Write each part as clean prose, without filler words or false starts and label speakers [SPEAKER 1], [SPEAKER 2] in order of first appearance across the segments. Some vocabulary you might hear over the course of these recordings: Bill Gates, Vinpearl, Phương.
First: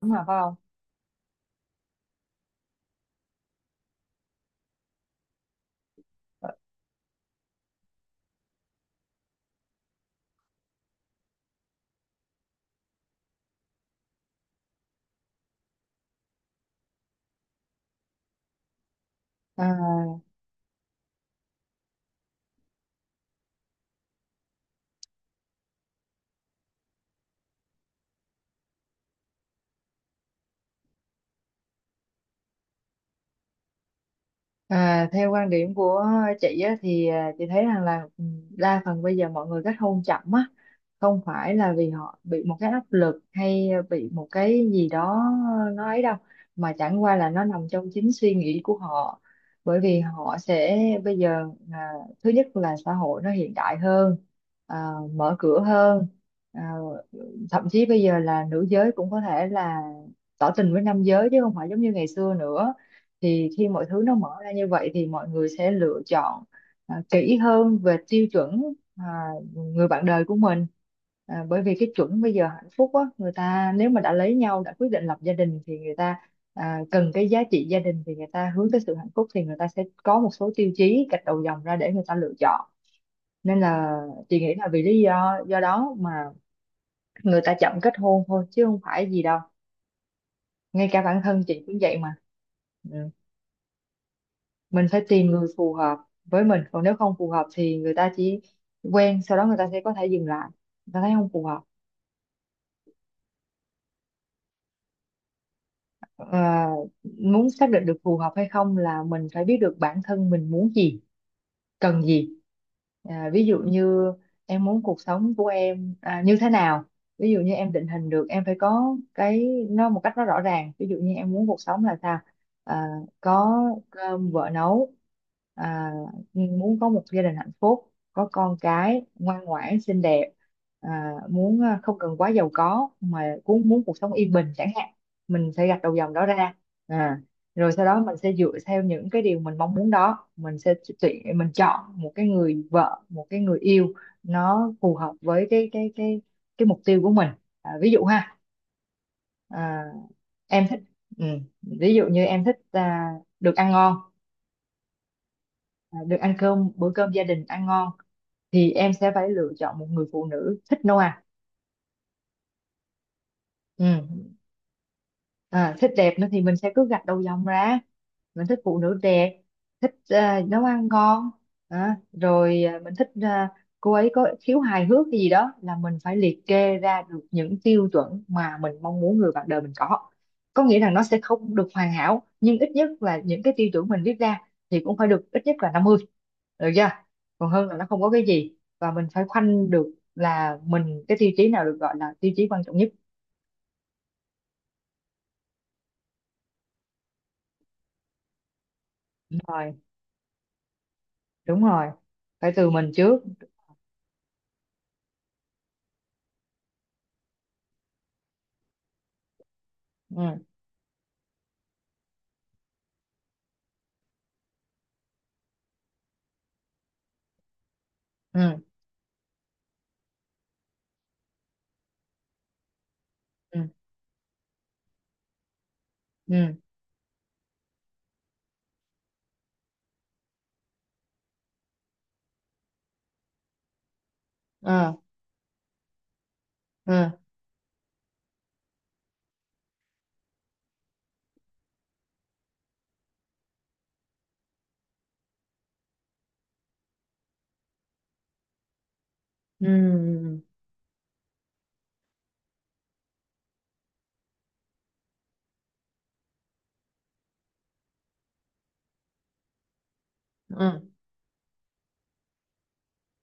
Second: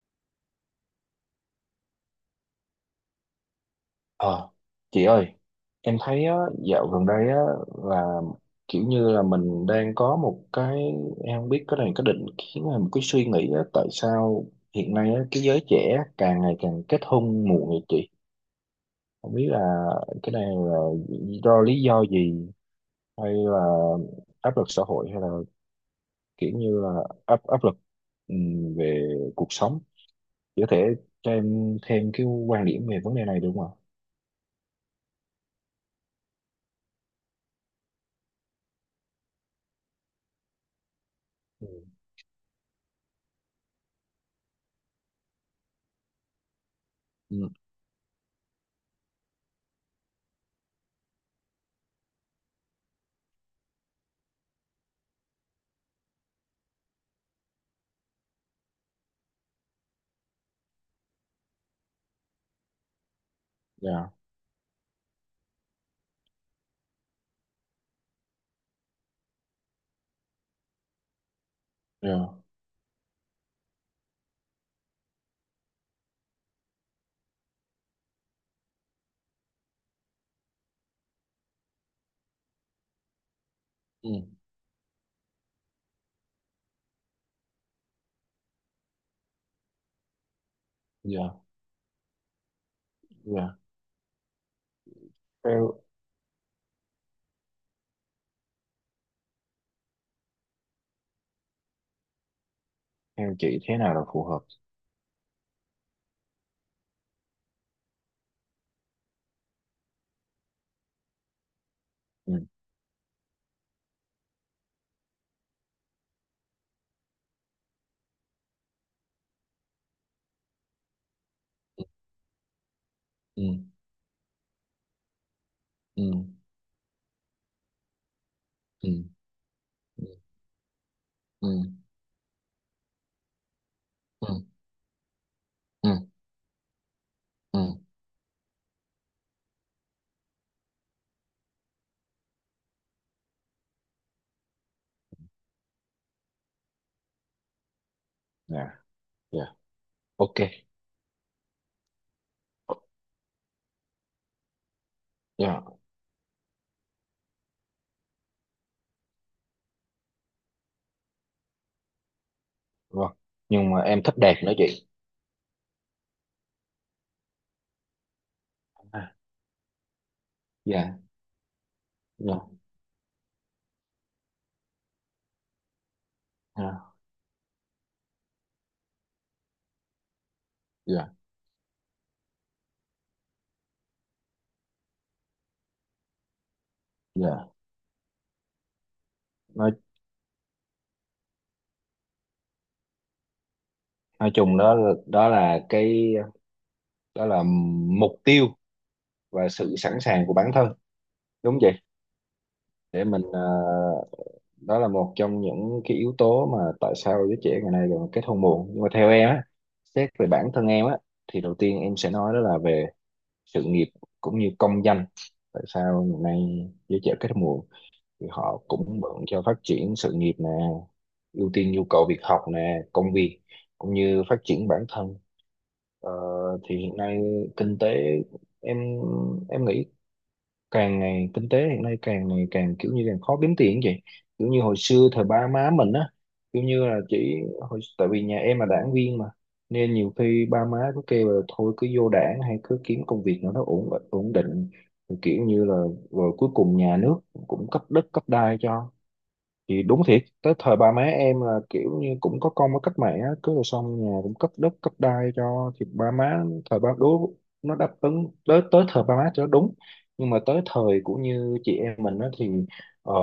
[SPEAKER 1] Đúng rồi phải không?
[SPEAKER 2] Ờ, chị ơi, em thấy á, dạo gần đây á, là kiểu như là mình đang có một cái, em không biết cái này có định kiến hay một cái suy nghĩ á, tại sao hiện nay á, cái giới trẻ càng ngày càng kết hôn muộn vậy chị? Không biết là
[SPEAKER 1] À,
[SPEAKER 2] cái này là do lý do gì hay là áp lực xã hội hay là kiểu như là áp áp lực về cuộc sống. Chị có thể cho em thêm cái quan điểm về vấn đề này được không ạ?
[SPEAKER 1] theo quan điểm của chị á, chị thấy rằng là đa phần bây giờ mọi người kết hôn chậm á không phải
[SPEAKER 2] Ừ.
[SPEAKER 1] là vì họ bị một cái áp lực hay bị một cái gì đó nó ấy đâu, mà chẳng qua là nó
[SPEAKER 2] Ừ,
[SPEAKER 1] nằm trong chính suy nghĩ của họ. Bởi vì họ sẽ bây giờ, à, thứ nhất là xã hội nó hiện đại hơn, mở cửa hơn, ờ, thậm chí bây giờ là nữ giới cũng có thể là tỏ tình với nam giới chứ không phải giống như ngày xưa nữa. Thì khi mọi thứ
[SPEAKER 2] dạ,
[SPEAKER 1] nó mở ra như vậy thì mọi người sẽ lựa chọn kỹ hơn về tiêu chuẩn à, người bạn đời của mình, bởi vì cái chuẩn bây
[SPEAKER 2] dạ.
[SPEAKER 1] giờ hạnh phúc á, người ta nếu mà đã lấy nhau đã quyết định lập gia đình thì người ta cần cái giá trị gia đình, thì người ta hướng tới sự hạnh phúc thì người ta sẽ có một số tiêu chí gạch đầu dòng ra để người ta lựa chọn. Nên là
[SPEAKER 2] Ừ.
[SPEAKER 1] chị nghĩ là vì lý do đó mà người ta chậm kết hôn thôi chứ không phải gì đâu, ngay cả bản
[SPEAKER 2] Dạ,
[SPEAKER 1] thân chị cũng vậy mà. Ừ.
[SPEAKER 2] dạ.
[SPEAKER 1] Mình phải tìm người phù
[SPEAKER 2] theo
[SPEAKER 1] hợp với mình, còn nếu không phù hợp thì người ta chỉ quen sau đó người ta sẽ có thể dừng lại, người ta thấy không phù hợp.
[SPEAKER 2] theo chị thế nào là phù hợp?
[SPEAKER 1] Ờ, Muốn xác định được phù hợp hay không là mình phải biết được bản thân mình muốn gì, cần gì.
[SPEAKER 2] Ừ,
[SPEAKER 1] Ví dụ như em muốn cuộc sống của em như thế nào, ví dụ như em định hình được em phải có cái nó một cách nó rõ ràng, ví dụ như em muốn cuộc sống là sao, à,
[SPEAKER 2] ừ,
[SPEAKER 1] có cơm vợ nấu, à,
[SPEAKER 2] ừ,
[SPEAKER 1] muốn có một gia đình hạnh phúc có con
[SPEAKER 2] ừ,
[SPEAKER 1] cái ngoan ngoãn xinh đẹp,
[SPEAKER 2] ừ,
[SPEAKER 1] muốn không cần quá giàu có mà cũng muốn cuộc sống
[SPEAKER 2] ừ,
[SPEAKER 1] yên
[SPEAKER 2] ừ,
[SPEAKER 1] bình chẳng hạn. Mình sẽ gạch
[SPEAKER 2] ừ,
[SPEAKER 1] đầu dòng đó ra. À,
[SPEAKER 2] ừ.
[SPEAKER 1] Rồi sau đó mình sẽ dựa theo những cái điều mình mong muốn đó, mình sẽ tuyển, mình chọn một cái người vợ, một cái người yêu nó phù hợp với cái mục tiêu của mình. Ví dụ ha,
[SPEAKER 2] Dạ, dạ.
[SPEAKER 1] à,
[SPEAKER 2] OK.
[SPEAKER 1] em thích, ừ, ví dụ như em thích được ăn ngon,
[SPEAKER 2] Dạ,
[SPEAKER 1] được ăn cơm, bữa cơm gia đình ăn ngon, thì em sẽ phải lựa chọn một người phụ nữ thích nấu ăn.
[SPEAKER 2] vâng. Nhưng mà
[SPEAKER 1] ừ,
[SPEAKER 2] em thích đẹp nữa chị.
[SPEAKER 1] Thích đẹp nữa thì mình sẽ cứ gạch đầu dòng ra, mình thích phụ nữ
[SPEAKER 2] À.
[SPEAKER 1] đẹp, thích nấu ăn
[SPEAKER 2] Dạ,
[SPEAKER 1] ngon,
[SPEAKER 2] dạ,
[SPEAKER 1] rồi mình thích cô ấy có khiếu hài hước, cái gì đó là mình phải liệt kê
[SPEAKER 2] dạ,
[SPEAKER 1] ra được những tiêu chuẩn mà mình mong muốn người bạn đời mình có. Có nghĩa là nó
[SPEAKER 2] dạ,
[SPEAKER 1] sẽ không được hoàn hảo, nhưng ít nhất là những cái tiêu chuẩn mình viết ra thì cũng phải được ít nhất là năm mươi, được chưa?
[SPEAKER 2] dạ.
[SPEAKER 1] Còn hơn là nó không có cái gì, và mình phải khoanh
[SPEAKER 2] nói
[SPEAKER 1] được là mình cái tiêu chí nào được gọi là tiêu chí quan trọng nhất.
[SPEAKER 2] nói chung, đó là mục tiêu và
[SPEAKER 1] Rồi,
[SPEAKER 2] sự sẵn sàng của bản thân. Đúng
[SPEAKER 1] đúng
[SPEAKER 2] vậy.
[SPEAKER 1] rồi, phải từ mình
[SPEAKER 2] Để
[SPEAKER 1] trước.
[SPEAKER 2] mình. Ờ, Đó là một trong những cái yếu tố mà tại sao giới trẻ ngày nay còn kết hôn muộn, nhưng mà theo em á, xét về bản
[SPEAKER 1] Ừ
[SPEAKER 2] thân em á, thì đầu tiên em sẽ nói đó là về sự nghiệp cũng như công danh. Tại sao ngày nay giới trẻ kết hôn muộn? Thì
[SPEAKER 1] ừ
[SPEAKER 2] họ cũng bận cho phát triển sự nghiệp nè, ưu tiên nhu cầu việc học nè, công việc,
[SPEAKER 1] ừ
[SPEAKER 2] cũng như phát triển bản thân. ờ,
[SPEAKER 1] ừ
[SPEAKER 2] thì hiện nay kinh tế, em em nghĩ, càng ngày kinh tế hiện nay càng ngày càng kiểu như càng khó kiếm tiền vậy. Kiểu như hồi
[SPEAKER 1] ờ,
[SPEAKER 2] xưa thời ba má mình á, kiểu như là
[SPEAKER 1] ờ,
[SPEAKER 2] chỉ, hồi, tại vì nhà em là đảng viên mà, nên nhiều khi ba má cứ kêu là thôi cứ vô đảng hay cứ kiếm công việc nào nó ổn ổn định. Thì kiểu như là rồi cuối cùng nhà nước cũng cấp đất cấp đai cho. Thì đúng thiệt
[SPEAKER 1] ừ
[SPEAKER 2] tới thời ba má em là kiểu như cũng có công với cách mạng á, cứ rồi xong nhà cũng cấp đất cấp đai cho thì ba má, thời ba đối, nó đáp ứng tới tới thời ba má cho nó đúng. Nhưng mà
[SPEAKER 1] ừ
[SPEAKER 2] tới
[SPEAKER 1] ừ
[SPEAKER 2] thời của như chị em mình á thì, ờ,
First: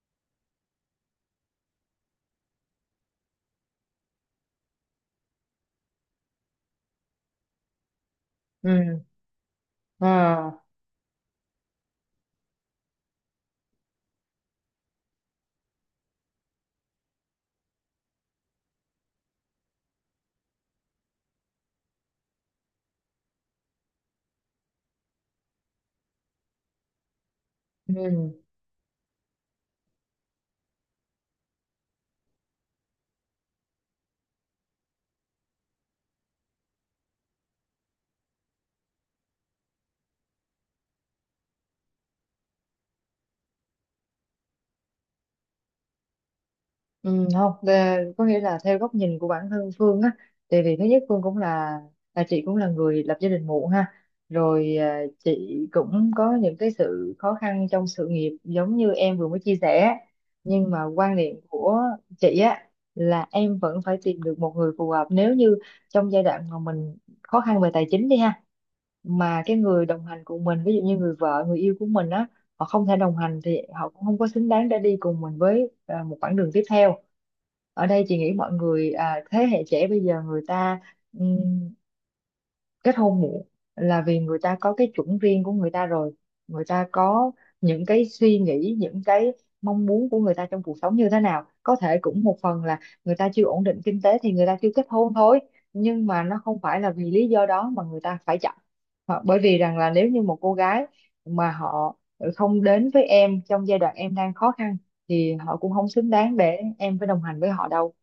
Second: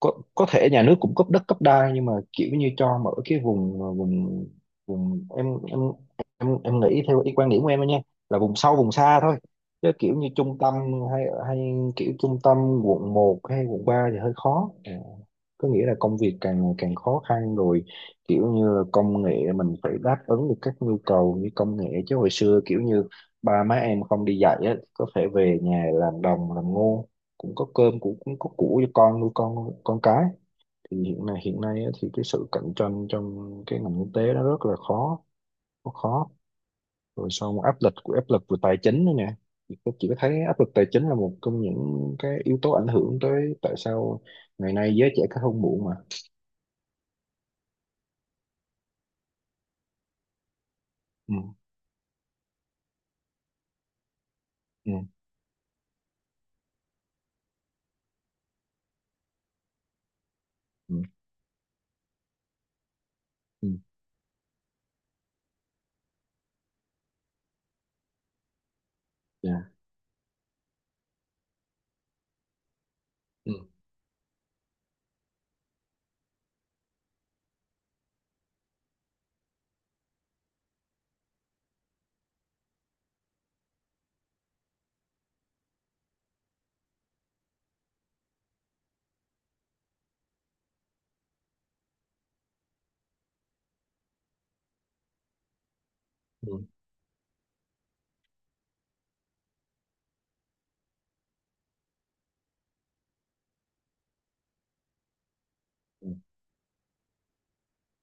[SPEAKER 2] có thể nhà nước cũng cấp đất cấp đai nhưng mà kiểu như cho mở cái vùng, ờ, vùng vùng em nghĩ theo ý quan điểm của em thôi nha, là vùng sâu vùng
[SPEAKER 1] ừ
[SPEAKER 2] xa thôi. Chứ kiểu như
[SPEAKER 1] ờ,
[SPEAKER 2] trung tâm, hay hay kiểu trung tâm quận 1 hay quận 3 thì hơi khó. Ờ, có nghĩa là công việc càng ngày càng khó khăn rồi. Kiểu như là công nghệ mình phải đáp ứng được các nhu cầu như công nghệ, chứ hồi xưa kiểu như ba má em không đi dạy á, có thể về nhà làm đồng làm ngô, cũng có cơm cũng
[SPEAKER 1] ừ.
[SPEAKER 2] cũng có củ cho con nuôi con cái. Thì hiện nay á, thì cái sự cạnh tranh trong cái ngành kinh tế nó rất là khó. Rất khó. Rồi sau một áp lực về tài chính nữa nè. Thì tôi chỉ có thấy áp lực tài chính là một trong những cái yếu tố ảnh hưởng tới, tại sao ngày nay giới trẻ kết hôn muộn mà.
[SPEAKER 1] Ừ, không là- có nghĩa là theo góc nhìn của bản thân Phương á, thì vì thứ nhất Phương
[SPEAKER 2] Ừ,
[SPEAKER 1] cũng là chị cũng là người lập gia đình muộn ha, rồi
[SPEAKER 2] ừ,
[SPEAKER 1] chị cũng có những cái sự khó khăn trong sự nghiệp giống như em vừa mới chia sẻ, nhưng mà
[SPEAKER 2] ừ,
[SPEAKER 1] quan điểm của chị á là em
[SPEAKER 2] ừ.
[SPEAKER 1] vẫn phải tìm được một người phù hợp. Nếu như trong giai đoạn mà mình khó khăn về tài chính đi ha, mà cái
[SPEAKER 2] Dạ,
[SPEAKER 1] người đồng hành cùng mình, ví dụ như người vợ người yêu của mình á, họ không thể đồng hành
[SPEAKER 2] ừ,
[SPEAKER 1] thì họ cũng không có xứng đáng để đi cùng mình với một quãng đường tiếp theo. Ở đây chị nghĩ mọi người, thế hệ trẻ bây giờ người ta kết hôn muộn là vì người ta có cái chuẩn riêng của người ta rồi, người ta có những cái suy nghĩ, những cái mong muốn của người ta trong cuộc sống như thế nào. Có thể cũng một phần là người ta chưa ổn định kinh tế thì người ta chưa kết hôn thôi, nhưng mà nó không
[SPEAKER 2] ừ,
[SPEAKER 1] phải là vì lý do đó mà người ta phải chọn. Hoặc- bởi vì rằng là nếu như một cô gái mà họ không đến với em trong giai đoạn em đang khó khăn, thì họ cũng không
[SPEAKER 2] ừ.
[SPEAKER 1] xứng đáng để em phải đồng hành với họ đâu.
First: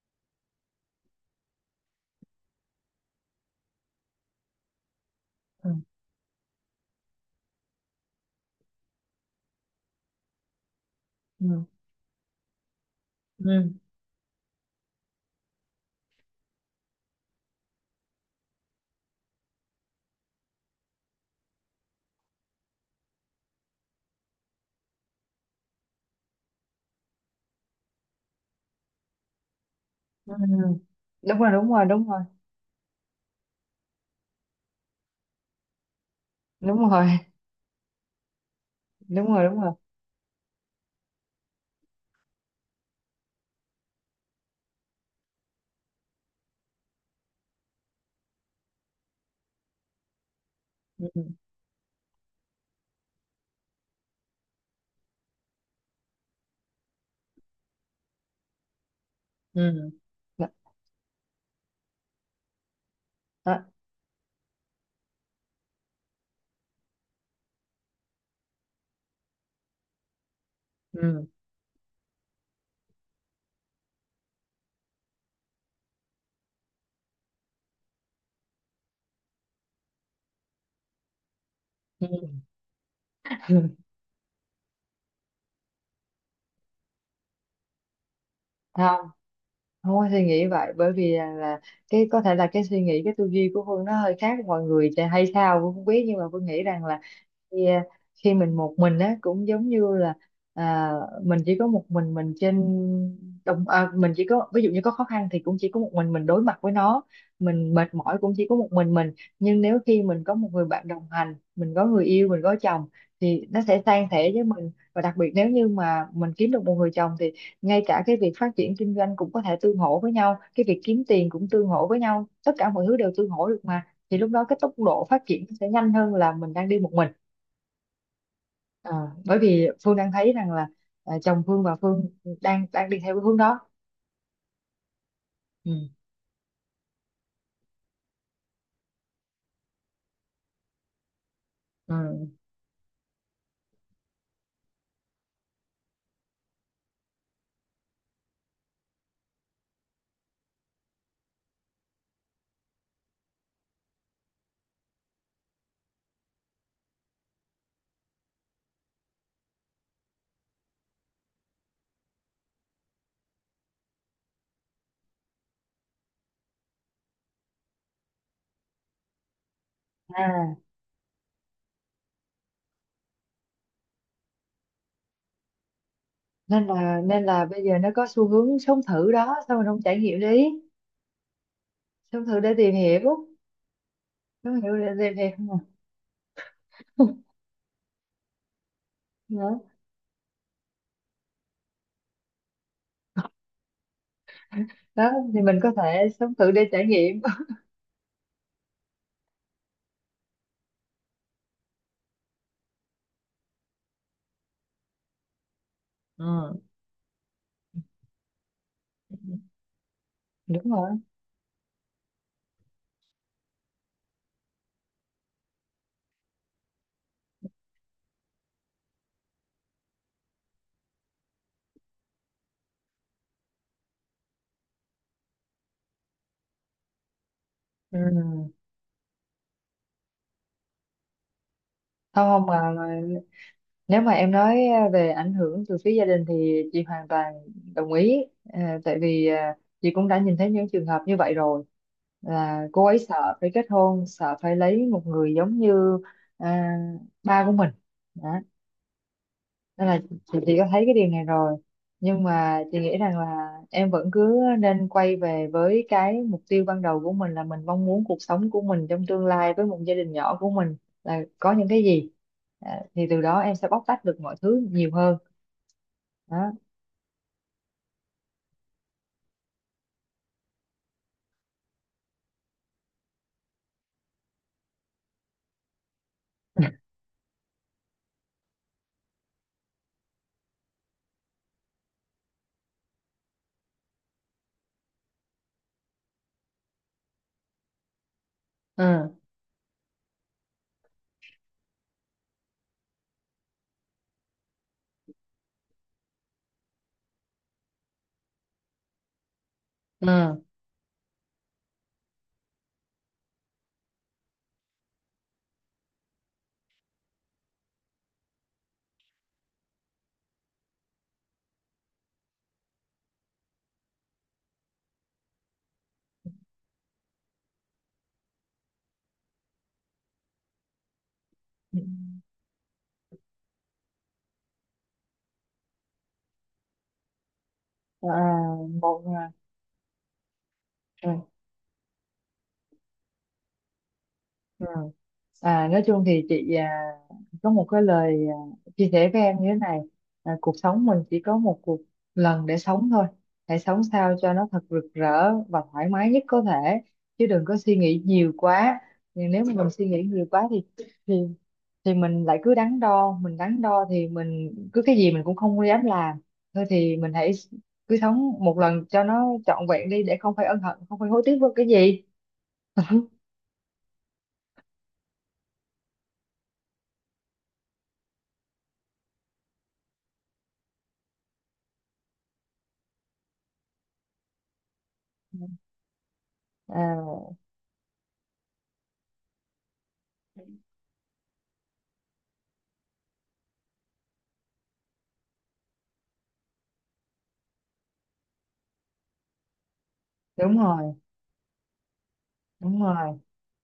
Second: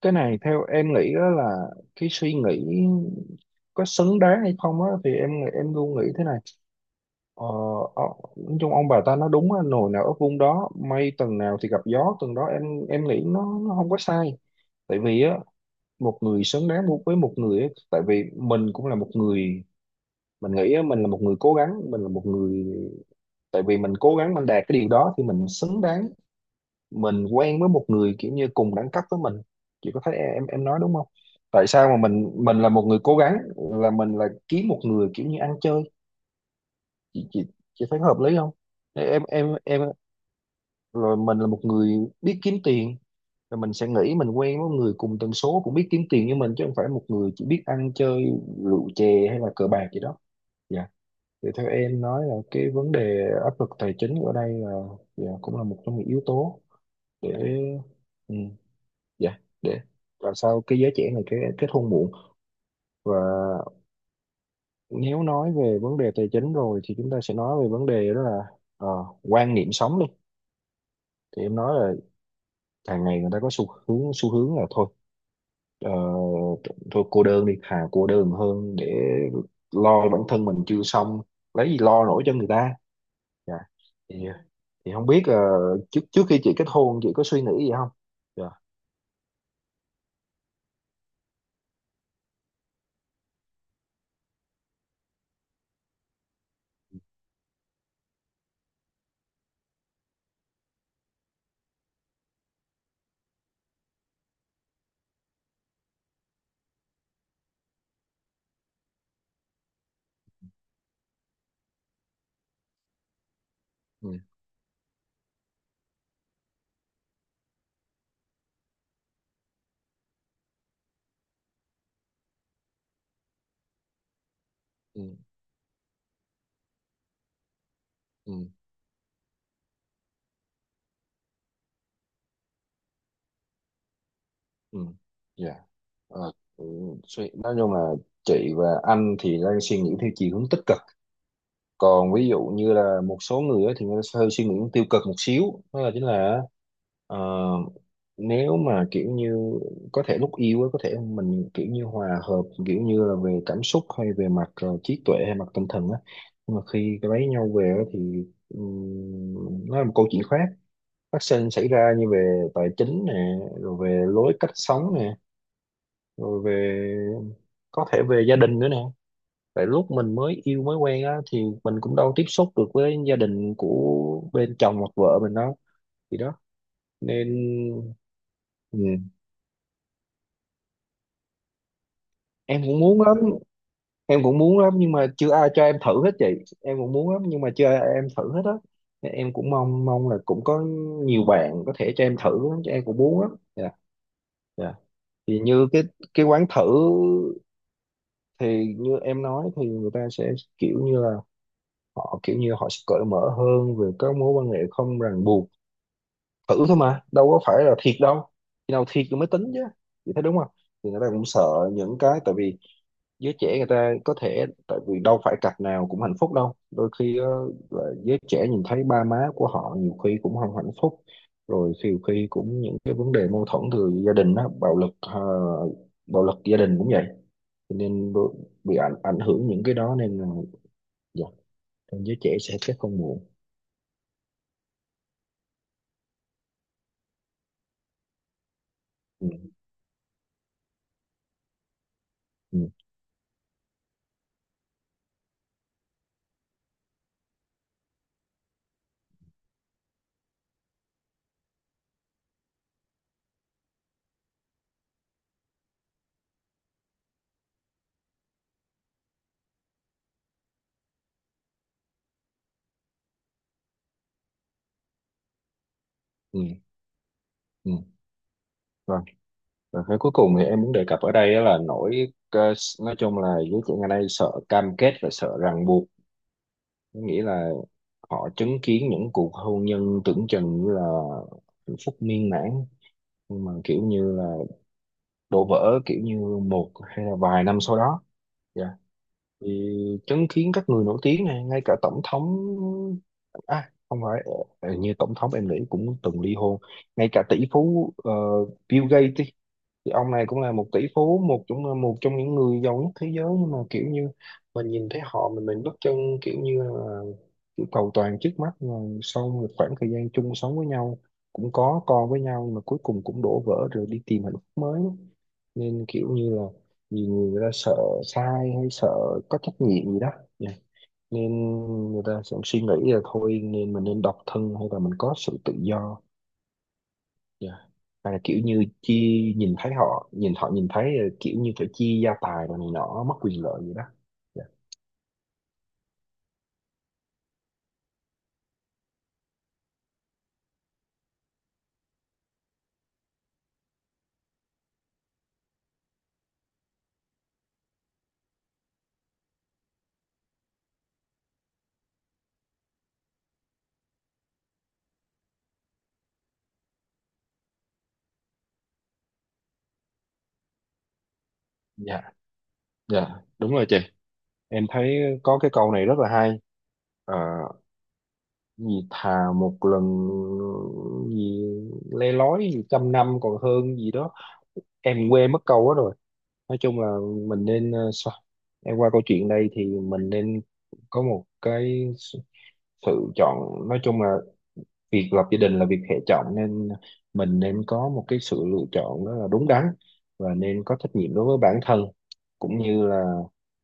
[SPEAKER 2] Cái này theo em nghĩ á là cái suy nghĩ có xứng đáng hay không á thì em
[SPEAKER 1] Ừ.
[SPEAKER 2] em luôn nghĩ thế này. Ờ, ờ, nói chung ông bà ta nói đúng á, nồi nào ấp vung đó, mây tầng nào
[SPEAKER 1] Ừ.
[SPEAKER 2] thì gặp gió tầng đó em. Em nghĩ nó
[SPEAKER 1] Ừ.
[SPEAKER 2] nó không có sai. Tại vì á, một người xứng đáng với một người á, tại vì mình cũng là một người. Mình nghĩ á, mình là một người cố gắng, mình là một người, tại vì mình cố gắng mình đạt cái điều đó thì mình xứng đáng. Mình quen với một người kiểu như cùng đẳng cấp với mình. Chị có thấy
[SPEAKER 1] Ừ.
[SPEAKER 2] em nói đúng không?
[SPEAKER 1] Đúng rồi,
[SPEAKER 2] Tại
[SPEAKER 1] đúng rồi,
[SPEAKER 2] sao mà
[SPEAKER 1] đúng rồi.
[SPEAKER 2] mình là một người cố gắng là mình là kiếm một người kiểu như ăn chơi?
[SPEAKER 1] Đúng rồi.
[SPEAKER 2] Chị chị chị thấy hợp lý không? em
[SPEAKER 1] Đúng rồi.
[SPEAKER 2] em
[SPEAKER 1] Đúng rồi.
[SPEAKER 2] em rồi mình là một người biết kiếm tiền, rồi mình sẽ nghĩ mình quen với người cùng tần số cũng biết kiếm tiền như mình chứ không phải một người chỉ biết ăn chơi rượu chè hay là cờ bạc gì đó. Dạ.
[SPEAKER 1] Ừ.
[SPEAKER 2] Thì theo em nói là cái vấn đề áp lực tài chính ở đây là, dạ cũng là một trong những yếu tố để, ừ, dạ, để,
[SPEAKER 1] Ừ.
[SPEAKER 2] và sao cái giới trẻ này cái kết hôn muộn. Và
[SPEAKER 1] Đó.
[SPEAKER 2] nếu nói về vấn đề tài chính rồi thì chúng ta sẽ nói về vấn đề đó là, ờ, quan niệm sống đi.
[SPEAKER 1] Ừ.
[SPEAKER 2] Thì em nói là càng ngày người ta có xu hướng là thôi. Ờ, Thôi cô đơn đi, thà cô đơn hơn để lo bản thân mình chưa xong lấy gì lo
[SPEAKER 1] Ừ.
[SPEAKER 2] nổi cho người ta. Dạ. Thì không biết trước trước khi chị kết hôn chị có suy nghĩ gì không? Dạ.
[SPEAKER 1] Không. Không có suy nghĩ vậy, bởi vì là cái có thể là cái suy nghĩ, cái tư duy của Phương nó hơi khác mọi người thì hay sao Phương không biết, nhưng mà Phương nghĩ rằng là khi, khi mình một mình á cũng giống như là, à, mình chỉ có một mình trên đồng, mình chỉ có ví dụ như có khó khăn thì cũng chỉ có một mình đối mặt với nó, mình mệt mỏi cũng chỉ có một mình mình. Nhưng nếu khi mình có một người bạn đồng hành, mình có người yêu, mình có chồng, thì nó sẽ san
[SPEAKER 2] Ừ,
[SPEAKER 1] sẻ với mình. Và đặc biệt nếu như mà mình kiếm được một người chồng thì ngay cả cái việc phát triển kinh doanh cũng có thể tương hỗ với nhau, cái việc kiếm tiền cũng tương hỗ với nhau, tất cả mọi thứ đều tương hỗ được mà, thì lúc đó cái tốc
[SPEAKER 2] ừ,
[SPEAKER 1] độ phát triển sẽ nhanh hơn là mình đang đi một mình.
[SPEAKER 2] ừ,
[SPEAKER 1] Ờ, Bởi vì Phương đang thấy rằng là chồng Phương và Phương đang đang đi theo cái hướng đó.
[SPEAKER 2] ừ, dạ.
[SPEAKER 1] Ừ.
[SPEAKER 2] Ờ, ừ, nói chung là chị và anh thì đang suy nghĩ theo chiều hướng tích cực,
[SPEAKER 1] Ừ.
[SPEAKER 2] còn ví dụ như là một số người á thì người ta sẽ hơi suy nghĩ tiêu cực một xíu, đó là chính là, ờ, nếu mà kiểu như có thể lúc yêu á, có thể mình kiểu như hòa hợp kiểu như là về cảm xúc hay về mặt, trí tuệ hay mặt tinh thần á, nhưng mà khi lấy nhau về á thì, nó là một câu chuyện khác phát sinh xảy ra, như về tài chính nè, rồi về lối cách sống nè, rồi về, có thể về gia đình nữa nè. Tại lúc mình mới
[SPEAKER 1] À,
[SPEAKER 2] yêu mới quen á thì mình cũng đâu tiếp xúc được với gia đình của bên chồng hoặc vợ mình đâu. Thì đó
[SPEAKER 1] Nên là, nên
[SPEAKER 2] nên,
[SPEAKER 1] là bây giờ nó có xu hướng sống
[SPEAKER 2] ừ.
[SPEAKER 1] thử đó, sao mình không trải nghiệm đi, sống thử để
[SPEAKER 2] Em
[SPEAKER 1] tìm
[SPEAKER 2] cũng
[SPEAKER 1] hiểu.
[SPEAKER 2] muốn lắm. Em cũng muốn
[SPEAKER 1] Sống
[SPEAKER 2] lắm
[SPEAKER 1] hiểu
[SPEAKER 2] nhưng
[SPEAKER 1] để
[SPEAKER 2] mà
[SPEAKER 1] tìm hiểu
[SPEAKER 2] chưa ai
[SPEAKER 1] mà.
[SPEAKER 2] cho em thử hết chị. Em cũng muốn lắm nhưng mà chưa ai em thử hết á. Nên em cũng
[SPEAKER 1] Đó.
[SPEAKER 2] mong mong là cũng có nhiều bạn có thể cho em thử lắm, chứ em cũng muốn lắm. Dạ. Dạ.
[SPEAKER 1] Đó
[SPEAKER 2] Thì
[SPEAKER 1] thì mình
[SPEAKER 2] như
[SPEAKER 1] có
[SPEAKER 2] cái
[SPEAKER 1] thể
[SPEAKER 2] cái
[SPEAKER 1] sống
[SPEAKER 2] quán
[SPEAKER 1] thử
[SPEAKER 2] thử,
[SPEAKER 1] để trải nghiệm.
[SPEAKER 2] thì như em nói thì người ta sẽ kiểu như là họ kiểu như họ sẽ cởi mở hơn về các mối quan hệ không ràng buộc.
[SPEAKER 1] Ừ.
[SPEAKER 2] Thử thôi mà đâu có phải là thiệt đâu, khi nào thiệt rồi mới tính chứ. Chị thấy đúng không?
[SPEAKER 1] Đúng rồi.
[SPEAKER 2] Thì người ta cũng sợ những cái, tại vì giới trẻ người ta có thể, tại vì đâu phải cặp nào cũng hạnh phúc đâu, đôi khi là giới trẻ nhìn thấy ba má của họ nhiều khi cũng không hạnh phúc, rồi nhiều khi cũng những cái vấn đề mâu thuẫn từ gia đình đó, bạo lực, bạo lực gia đình cũng vậy, cho
[SPEAKER 1] Ừ.
[SPEAKER 2] nên bị ảnh ảnh hưởng những cái đó nên là, dạ, giới
[SPEAKER 1] Không
[SPEAKER 2] trẻ
[SPEAKER 1] không
[SPEAKER 2] sẽ
[SPEAKER 1] mà,
[SPEAKER 2] kết hôn
[SPEAKER 1] mà
[SPEAKER 2] muộn.
[SPEAKER 1] nếu mà em nói về ảnh hưởng từ phía gia đình thì chị hoàn toàn đồng ý. Ờ, tại vì
[SPEAKER 2] Ừ,
[SPEAKER 1] chị cũng đã nhìn thấy những trường hợp như vậy rồi,
[SPEAKER 2] ừ,
[SPEAKER 1] là cô ấy sợ phải kết hôn, sợ phải lấy một người giống như ờ, ba của mình. Đó, nên là chị có thấy cái điều này rồi, nhưng mà chị nghĩ rằng là em vẫn cứ nên quay về với cái mục tiêu ban đầu của mình, là mình mong muốn cuộc sống của mình trong tương lai với một gia đình nhỏ của mình là có những cái gì, thì từ đó em sẽ bóc tách được mọi thứ nhiều hơn.
[SPEAKER 2] ừ,
[SPEAKER 1] Đó.
[SPEAKER 2] ừ. Và cái cuối cùng thì em muốn đề cập ở đây á là nỗi, nói chung là giới trẻ ngày nay sợ cam kết và sợ ràng buộc. Có nghĩa là họ chứng kiến những cuộc hôn nhân tưởng chừng như là hạnh phúc miên mãn nhưng mà kiểu như là đổ vỡ kiểu như một hay là vài năm sau đó. Dạ.
[SPEAKER 1] ừ
[SPEAKER 2] Thì chứng kiến các người nổi tiếng này, ngay cả tổng thống, à không phải, như tổng thống em nghĩ cũng từng ly hôn. Ngay cả tỷ phú, Bill Gates đi, thì
[SPEAKER 1] ừ
[SPEAKER 2] ông này cũng là một tỷ phú, một trong những người giàu nhất thế giới, nhưng mà kiểu như mình nhìn thấy họ, mình bất chân kiểu như là, kiểu cầu toàn trước mắt mà sau một khoảng thời gian chung sống với nhau cũng có con với nhau nhưng mà cuối cùng cũng đổ vỡ rồi đi tìm hạnh phúc mới. Nên kiểu như là nhiều người người ta sợ sai hay sợ có trách nhiệm gì đó. Dạ. Nên người ta sẽ suy nghĩ là thôi, nên mình nên độc thân hay là mình có sự tự do. Dạ.
[SPEAKER 1] à,
[SPEAKER 2] Và là kiểu như chi
[SPEAKER 1] một
[SPEAKER 2] nhìn thấy họ, nhìn thấy
[SPEAKER 1] à,
[SPEAKER 2] kiểu như phải chia gia tài rồi này nọ mất quyền lợi gì đó. Dạ.
[SPEAKER 1] Ừ. Nói chung thì chị có một cái lời chia sẻ với em như thế này. Cuộc sống mình chỉ có một cuộc, lần để sống thôi, hãy sống sao cho nó thật rực rỡ và thoải mái nhất có thể, chứ đừng có suy nghĩ nhiều quá. Nhưng nếu mà mình suy nghĩ nhiều quá thì, thì thì mình lại cứ đắn đo, mình đắn đo thì mình cứ cái gì mình cũng không dám làm. Thôi thì mình hãy cứ sống một lần cho nó trọn vẹn đi, để không phải ân hận, không phải hối tiếc với cái gì.
[SPEAKER 2] Dạ. Dạ, đúng rồi chị. Em thấy có cái câu này rất là hay. Ờ, gì thà một lần, gì, le lói gì trăm năm còn hơn gì đó. Em quên mất câu đó rồi. Nói chung là
[SPEAKER 1] à,
[SPEAKER 2] mình nên, sao? Em qua câu chuyện đây thì mình nên có một cái sự chọn, nói chung là việc lập gia đình là việc hệ trọng nên mình nên có một cái sự lựa chọn đó là đúng đắn và
[SPEAKER 1] Đúng
[SPEAKER 2] nên có
[SPEAKER 1] rồi.
[SPEAKER 2] trách nhiệm đối với bản thân, cũng
[SPEAKER 1] Đúng
[SPEAKER 2] như là,
[SPEAKER 1] rồi.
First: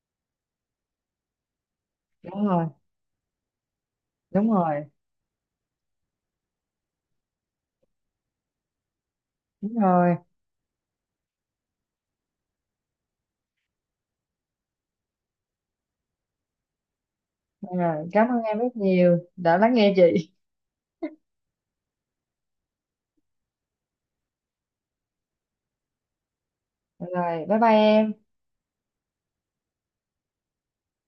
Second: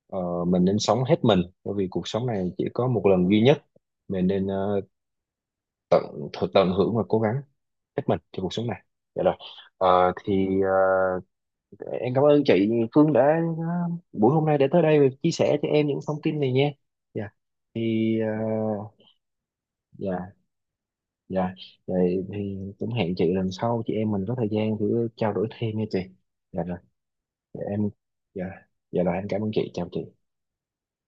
[SPEAKER 2] mình nên sống hết mình bởi vì cuộc sống
[SPEAKER 1] Đúng
[SPEAKER 2] này chỉ
[SPEAKER 1] rồi.
[SPEAKER 2] có một lần duy nhất. Mình nên,
[SPEAKER 1] Đúng
[SPEAKER 2] ờ,
[SPEAKER 1] rồi.
[SPEAKER 2] tận thực tận hưởng và cố gắng hết mình cho cuộc sống này. Dạ rồi.
[SPEAKER 1] Đúng
[SPEAKER 2] Ờ,
[SPEAKER 1] rồi.
[SPEAKER 2] thì, ờ, em cảm ơn chị Phương đã, ờ, buổi hôm nay đã tới đây và chia sẻ cho em những thông tin này nha. Dạ.
[SPEAKER 1] Rồi,
[SPEAKER 2] Thì,
[SPEAKER 1] cảm ơn em rất nhiều đã lắng nghe chị.
[SPEAKER 2] dạ. Dạ, vậy thì cũng hẹn chị lần sau chị em mình có thời gian thử trao đổi thêm nha chị. Dạ rồi,
[SPEAKER 1] Rồi, bye
[SPEAKER 2] dạ
[SPEAKER 1] bye
[SPEAKER 2] em,
[SPEAKER 1] em.
[SPEAKER 2] dạ, dạ rồi em cảm ơn chị, chào chị.